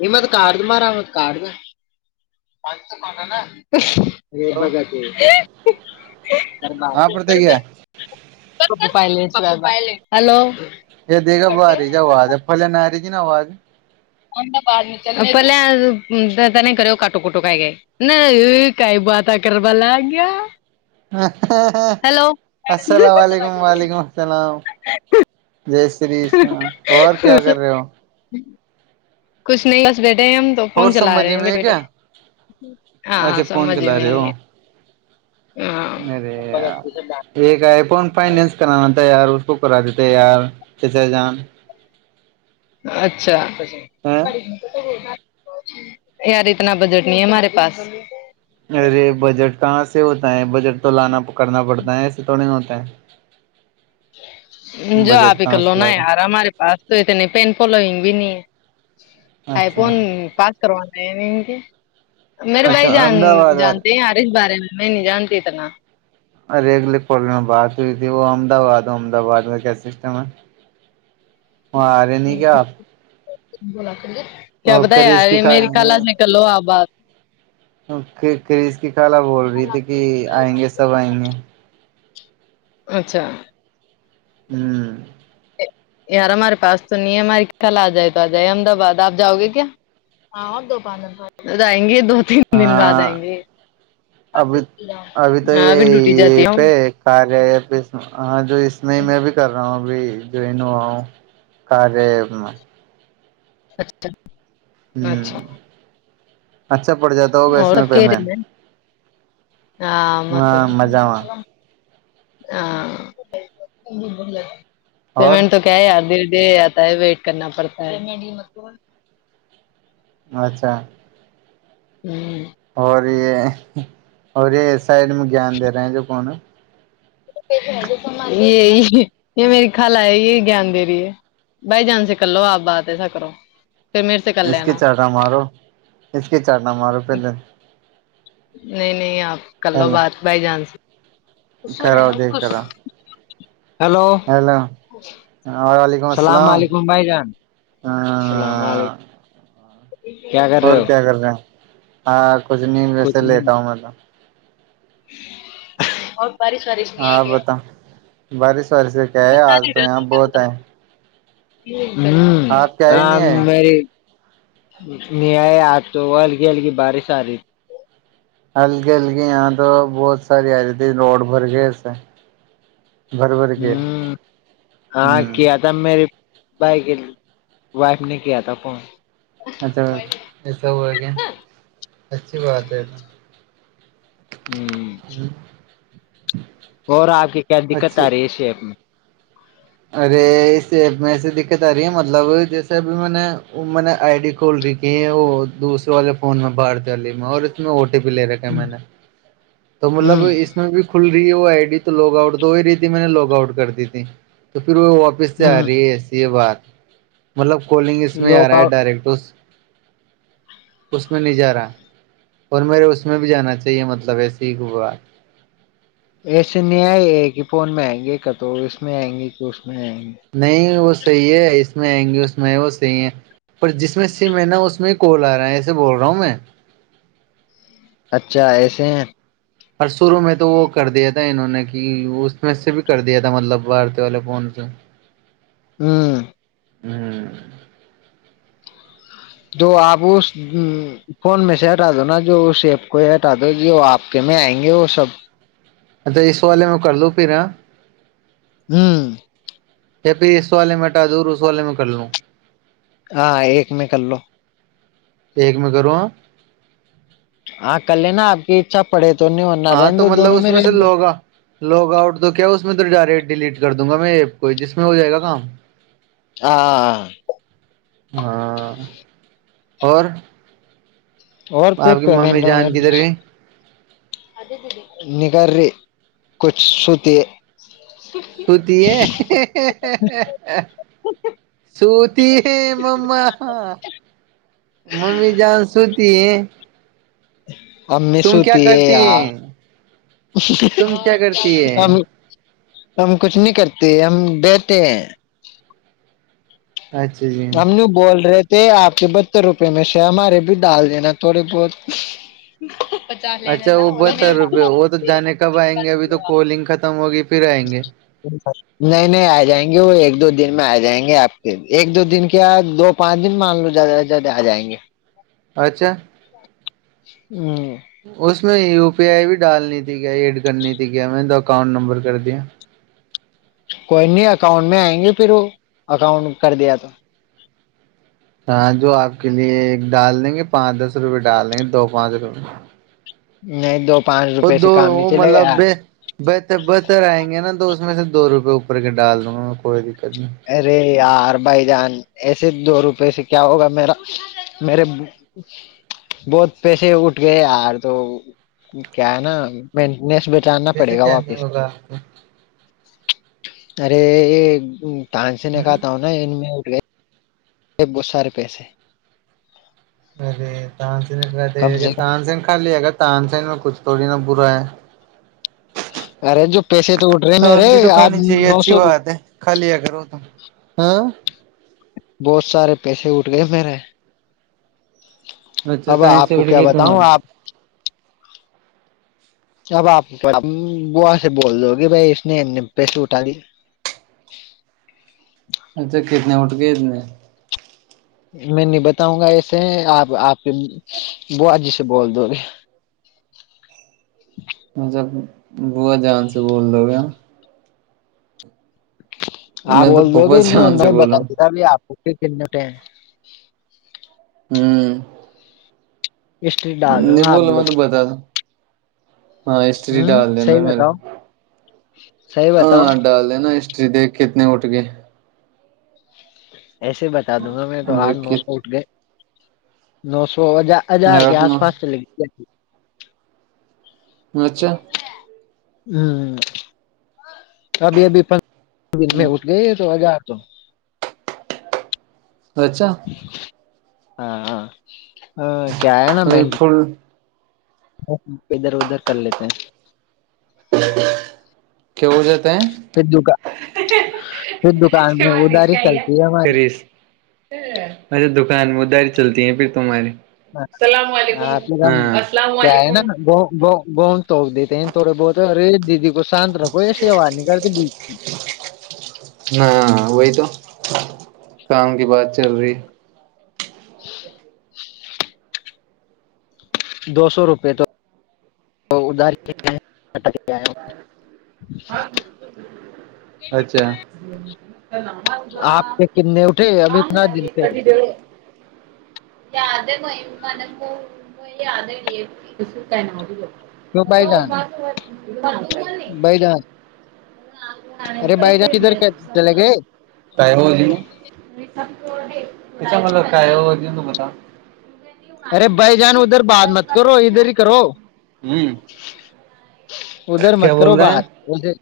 یہ تو کارد مارا بچ تو کاناا نا بگا تو خرے کر ہیلو یہ دیکھا ب آ رہی جی آواز ہے پھلے نہ آ رہی تھی نا آواز اد میں پہے نہیں کرے کٹو کٹو کائے گئے نہیں کئی بات کر لگ گیا السلام علیکم وعلیکم السلام جی شری س اور کیا کر رہے ہو کچھ نہیں بس بیٹھے ہیں ہم تو اور پن سب چلا رہے مزے ہیں میں ہے بیٹے بیٹے کیا ہاں اچھا فون سمجھ چلا رہے میں ہو ہے ارے ایک آئی فون فائنس کرانا تھا یار اس کو کرا دیتے یار کیسے جان اچھا یار اتنا بجٹ نہیں ہے ہمارے پاس ارے بجٹ کہاں سے ہوتا ہے بجٹ تو لانا کرنا پڑتا ہے ایسے تو نہیں ہوتا ہے جو آپ بجٹ ہیک کہاں لو سے نا لاؤ یار ہمارے پس تونے پین پل بھی نہیں آ اچھا پن کروانا ہے نہیں میرے بھائی اچھا جان احمد آباد جانتے ہیں یار اس بارے میں نہیں نہیں جانتی اتنا ارےگلے پ میں بات ہوئی تھی وہ امدباد ہو احمد آباد میں کیا سسٹم ہے [unintelligible] وہاں آ رہے نہیں کیا آپ کیا اور بتا کریز یار کی میری کال سے کلو آپ بات کریس کی کال بول رہی تھی کہ آئیں گے سب آئیں گے اچھا [unintelligible] یار ہمارے پاس تو نہیں ہے ہماری خل آ جائے تو آ جائے احمدآباد آپ جاؤ گے کیا ہاں دوانئیں گے دو تین دن بعد ہاں آئیں گے ابھی ہاں ابھی ڈوٹی جاتی ہ سار ہاں جو اس میں ہی میں بھی کر رہا ہوں اب جوائن ہوا ہوں کارے اچھا ہوں اچھا اچھا پڑ جاتا ہو گی اس اور میں سب کہہ پیمنٹ رہے ہیں ہاں م ہاں مزہ میں ہاں اور پیمٹ تو کیا یا د دے آتا ہے ویٹ کرنا پڑتا ہے اچھا [inaudible] اور یہ اور یہ سائڈ میں گان دے رہے ہیں جو کون ہے یہ یہ میری خل آ ہے یہی گان دے رہی ہے بائی جان سے کلو آپ باتتے ہے س کرو پھر میرے سے کر اس کے لینا چٹنا مارو اس کے چٹنا مارو پہلے نہیں نہیں آپ کر لو بات بائی چانس کرا دے کرا ہیلو وعلیکم اللام السلام علیکم بھائی جان السلام علیکم کیا کر رہے اور ہو کیا رہے ہاں کچھ نہیں ویسے لیتا آوں میں تو اور بارش وارش نہیں ہاں کیا بتاؤ بارش وارش سے کیا ہے آج تو یہاں بہت آئے ہوں آپ کیا آ ہی نہیں آئے مری ن آ تو ہلگ اللگ بارس آاری ہلکی ہلکی یہاں تو بہت ساری آ رہی تھی روڈ بھر گئے اسسے بھر بھر تھی کے ہوں تب میرے بھائی کے وائف نے کیا تھا فون اچھا یہسا ہو کہ اچھی بات ہے تو ہ [inaudible] اور آ کے کیا دقت اچھی آ رہی ہے شیپ میں ارے اس ایپ میں ای دقت آ رہی ہے مطلب جیسے اب میں نے نے آئی ڈی کھول رہیھی ہے وہ دوسرے والے فون میں باہار دی والی میں اور اس میں او ٹی پی لے رکھے ہے میں نے تو مطلب ہ میں بھی کھل رہی ہے وہ آئی ڈی تو لاگ آؤٹ تو ہو ہی رہی تھی میں نے لاگ آؤٹ کر دی تھی تو پھر وہ واپ سے ہ آ ہ رہی ہے ایسی یہ بات مطلب کالنگ اس میں آ رہا یوگا ہے ڈائریکٹ اس میں نہیں جا رہا اور میرے اس میں بھی جانا چاہیے مطلب ایسے ہیار ایسے نہیں آئے یہ کہ فون م آئن گے کا تو اس میں آئیں گے کہ اس میں آئیں گے نہیں وہ صحیح ہے اس میں آئیں گی اس میں وہ صحیح ہے پر جس میں سے میں نا اس میں کال آ رہا ہے ایسے بول رہا ہوں میں اچھا ایسے ہیں اور شروع میں تو وہ کر دیا تھا انہوں نے کہ اس میں سے بھی کر دیا تھا مطلب بارتے والے فون سے ہوں ہوں [inaudible] دو آب [inaudible] فون میں سے ہٹا دو نا جو اس ایپ کو ہی ہٹا دو جو آپ کے میں آئیں گے وہ سب اچھا اس والے میں کر لوں پھر ہوں پھر اس س والے مٹا دور اس والے میں کر لوں ہاں ایک میں کر لو ایک میں کروں ہ ہاں کل لےینا آپ کی اچھا پڑے تو نہیں ورننا رہ ہاں دو تو مطلب دونوں اس میں رہ سے دو لوگا لوگ آؤٹ تو کیا اس میں تو ڈائریکٹ ڈیلیٹ کر دوں گا میں ایپ کو ہی جس میں ہو جائے گا کام ہاں ہاں اور اور پھر آپ کی ممی پیمنٹ جان ویمٹ کدھر گئی نگار ر کچ سو ت سوتی ہے سوتی ہے مم مممی جان سوتی ہے امی تم کیا سوتی کرتی ا ہے تم کیا کرتی آ ہے [inaudible] ہم کچھ نہیں کرتے ہم بتے ہیں اچھا جی ہم نہیں بول رہے تھے آپ کے بتر روپے میں سے ہمارے بھی ڈال دینا تھوڑے بہت اچھا ا بہتر روپئے وہ تو جانے کب آئیں گے ابھی تو کولنگ ختم ہوگی پھر آئیں گے [inaudible] نہیں نہیں آ جائیں گے وہ ایک دو دن میں آ جائیں گے آپ کے ایک دو دن کے دو پانچ دن مان لو جیادہ سے جلدہ آ جائیں گے اچھا ہوں اس میں یو پی آئی بھی ڈالنی تھی کیایا ایڈ کرنی تھی کیایا میں نے تو اکاؤنٹ نمبر کر دیا کوئی نہیں اکاؤنٹ میں آئیں گے پھر وہ اکاؤنٹ کر دیا تو ہاں جو آپ کے لیے ایک ڈال دیں گے پانچ دس روپئے ڈال دیں گے دو پانچ روپے نہیں تو وہ دو وہ مطلب بھی بہتر بہتر آئیں گے نا تو اس میں سے دو روپے اوپر کے ڈال دوں گا میں کوئی دقت نہیں ارے یار بھائی جان ایسے دو روپے سے کیا ہوگا میرا میرے بہت پیسے اٹھ گئے ار تو کیا ہے نا مینٹینس جاننا کیسے پڑے گا کیا نہیں واپس ہوگا آپ کو ارے تان سے نے ہ کہتا ہوں نا میں ایا ا وہت سارے پیسے ہیں ارے تان کم سے تان سین ک خال لیا گا تان سین میں کچھ تھوڑی نا برا ہے ارے جو پیسے تو اٹھ رہے میرے سانجی تو آج کھانی چاہیے نو اچھی سو بات ہے کھا لیا کرو تو ہاں بہت سارے پیسے اٹھ گئے میرے بچے اب کہیں آپ سے کو اٹھ کیا گئے بتاؤں تمہارے آپ اب آپاں سے بول دو گے بھائی اس نےنے پیسے اٹھا دی اچھا کتنے اٹھ گ اتنے میں نہیں بتاؤں گا ایسے ہیں آپ آپ کے ب جی سے بول دو گے جب بووا جان سے بول رہ ہو گیا آپ میں تو بول دو پھوپا گے جان سے نہیں بولا بتا ہوں دیتا آپ کو کتنے ٹ ہیں ہوں ہسٹری ڈال دوں نہیں گا آپ بول میں بولو تو بتا دو ہاں استری ہوں ڈال دینا صحیح م بتاؤ صحیح بتاؤ ہاں ڈال دینا ہسٹری دیکھ کے اتنے اٹھ گئے ایسے بتا دوں گا میں تو آٹھ دیکھ نو کے سو اٹھ گئے نو سو وجہ ہزار کے آٹھ آس نو پاس چل اچھا ہ ابھی ابھی پ میں اٹھ گئی تو و گا تو اچھا ہاں ہ کیا ہے نا مڈ ب ادھر ادھر کر لیتے ہیں کیا بول جاتے ہیں پھر دکان پھر دکان میں اداری چلتی ہے ہماری اچھا دکان میں داری چلتی ہیں پھر تمہاری السلام ہاں علیکم آپ کام ہاں السلام کیا ہے علیکم نا گ گ گ توک دیتے ہیں تھوڑے بہت ارے دیدی کو شانت رکھو سیا نہیں کرتے ب نہ وہی تو کام کی بات چل رہی ہے ج دو سو روپے تو تو ادھار اچھا نام آب آپ کے کتنے اٹھے ابھی ہاں پندرہ دن ک سے [unintelligible] زیادہ بئی مان کو [inaudible] [unintelligible] وہ یہ آدر ہی ہے کانا بھیا کیوں بھائی جان [unintelligible] بھائی جان ارے بائی جا کدھر کیا چلا گئے کا ہو جی مل کا ہے ہو د بتا ارے بھائی جان ادھر بد مت کرو ادھر ہی کرو ادھر مت کیا کرو بول رہے ہیں بات وسے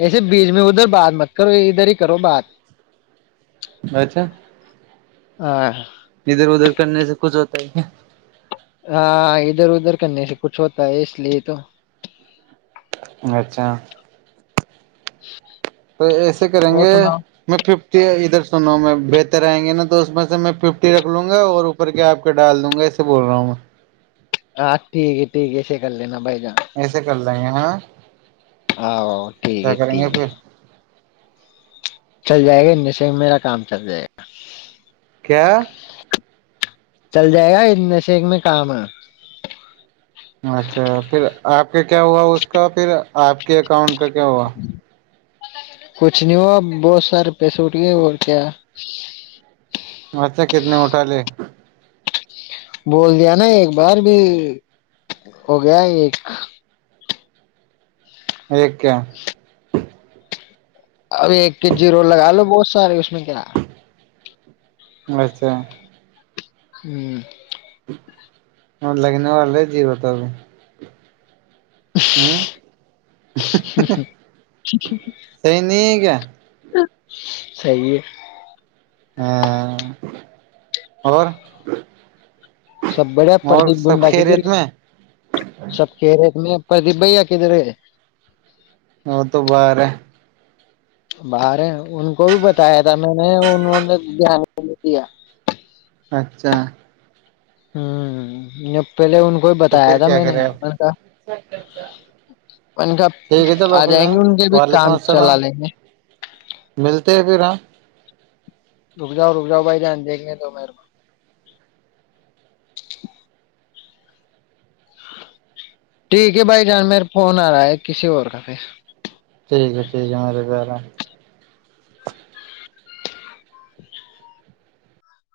ایسے بیچ میں ادھر بعات مت کرو ادھر ہی کرو بات اچھا ہاں ادھر ادھر کرنے سے کچھ ہوتا ہی ہے ہاں ادھر ادھر کرنے سے کچھ ہوتا ہے اس لیے تو اچھا ہ [inaudible] [unintelligible] تو ایسے کریں گے میں ففٹی ادھر سنو میں بہتر آئیں گے نا تو اس میں سے میں ففٹی رکھ لوں گا اور کیا آپ ڈال دوں گا اسے بول رہا ہوں میں ہاں ٹھیک ہے ٹھیک ہے اسے کر لینا بھائی جان ایسے کر لیں گے ہاں آ آ ٹھیک کیا ہے کریں ٹھیک گے ہے پھر [inaudible] چل جائے گا نیچے میرا کام چل جائے گا کیا چل جائے گا نش ایک میں کام ہے اچھا پھر آپ کے کیا ہوا اس کا پھر آپ کے اکاؤنٹ کا کیا ہوا کچھ نہیں ہوا بہت سارے پیسے اٹھ گئے اور کیا اچھا کتنے مٹالے بول دیا نا ایک بار بھی ہو گیا ہے ایک ایکیک کیا [unintelligible] اب ایک کے جی رول لگا لو بہت سارے اس میں کیا نا اچھا ہوں [inaudible] اور لگ نہیں وال رہے جی ہو توب [inaudible] ہ ہ صحیح نہیں ہے کیا [inaudible] صحی ہے ہاں اور سب بڑیا اور پردیپ سب گنڈا کدھر خیریت گ میں سب کہ رے میں پردیپ بھیا کدھر ہے [inaudible] ا تو ب رہ [inaudible] باہر ہیں ان کو بھی بتایا تھا میں نے انہوں نے دھیان نہیں دیا اچھا ہ پہلے ان کو ہی تو بتایا پھر تھا کیا میں نے کرے آپ ٹھیک ان کا ہے چلو آ پھر جائیں ہاں گے ان کے بھی وعلیکم کام چلا السلام لیں گے ملتے ہیں پھر ہاں رک جا رک جا بھائی دھیان دھنے دو تو میرے کو [unintelligible] ٹھیک ہے بھائی جان میر فون آ رہا ہے کسی اور کا پھر ٹھیک ہے ٹھیک ہے مارےار [inaudible] [inaudible]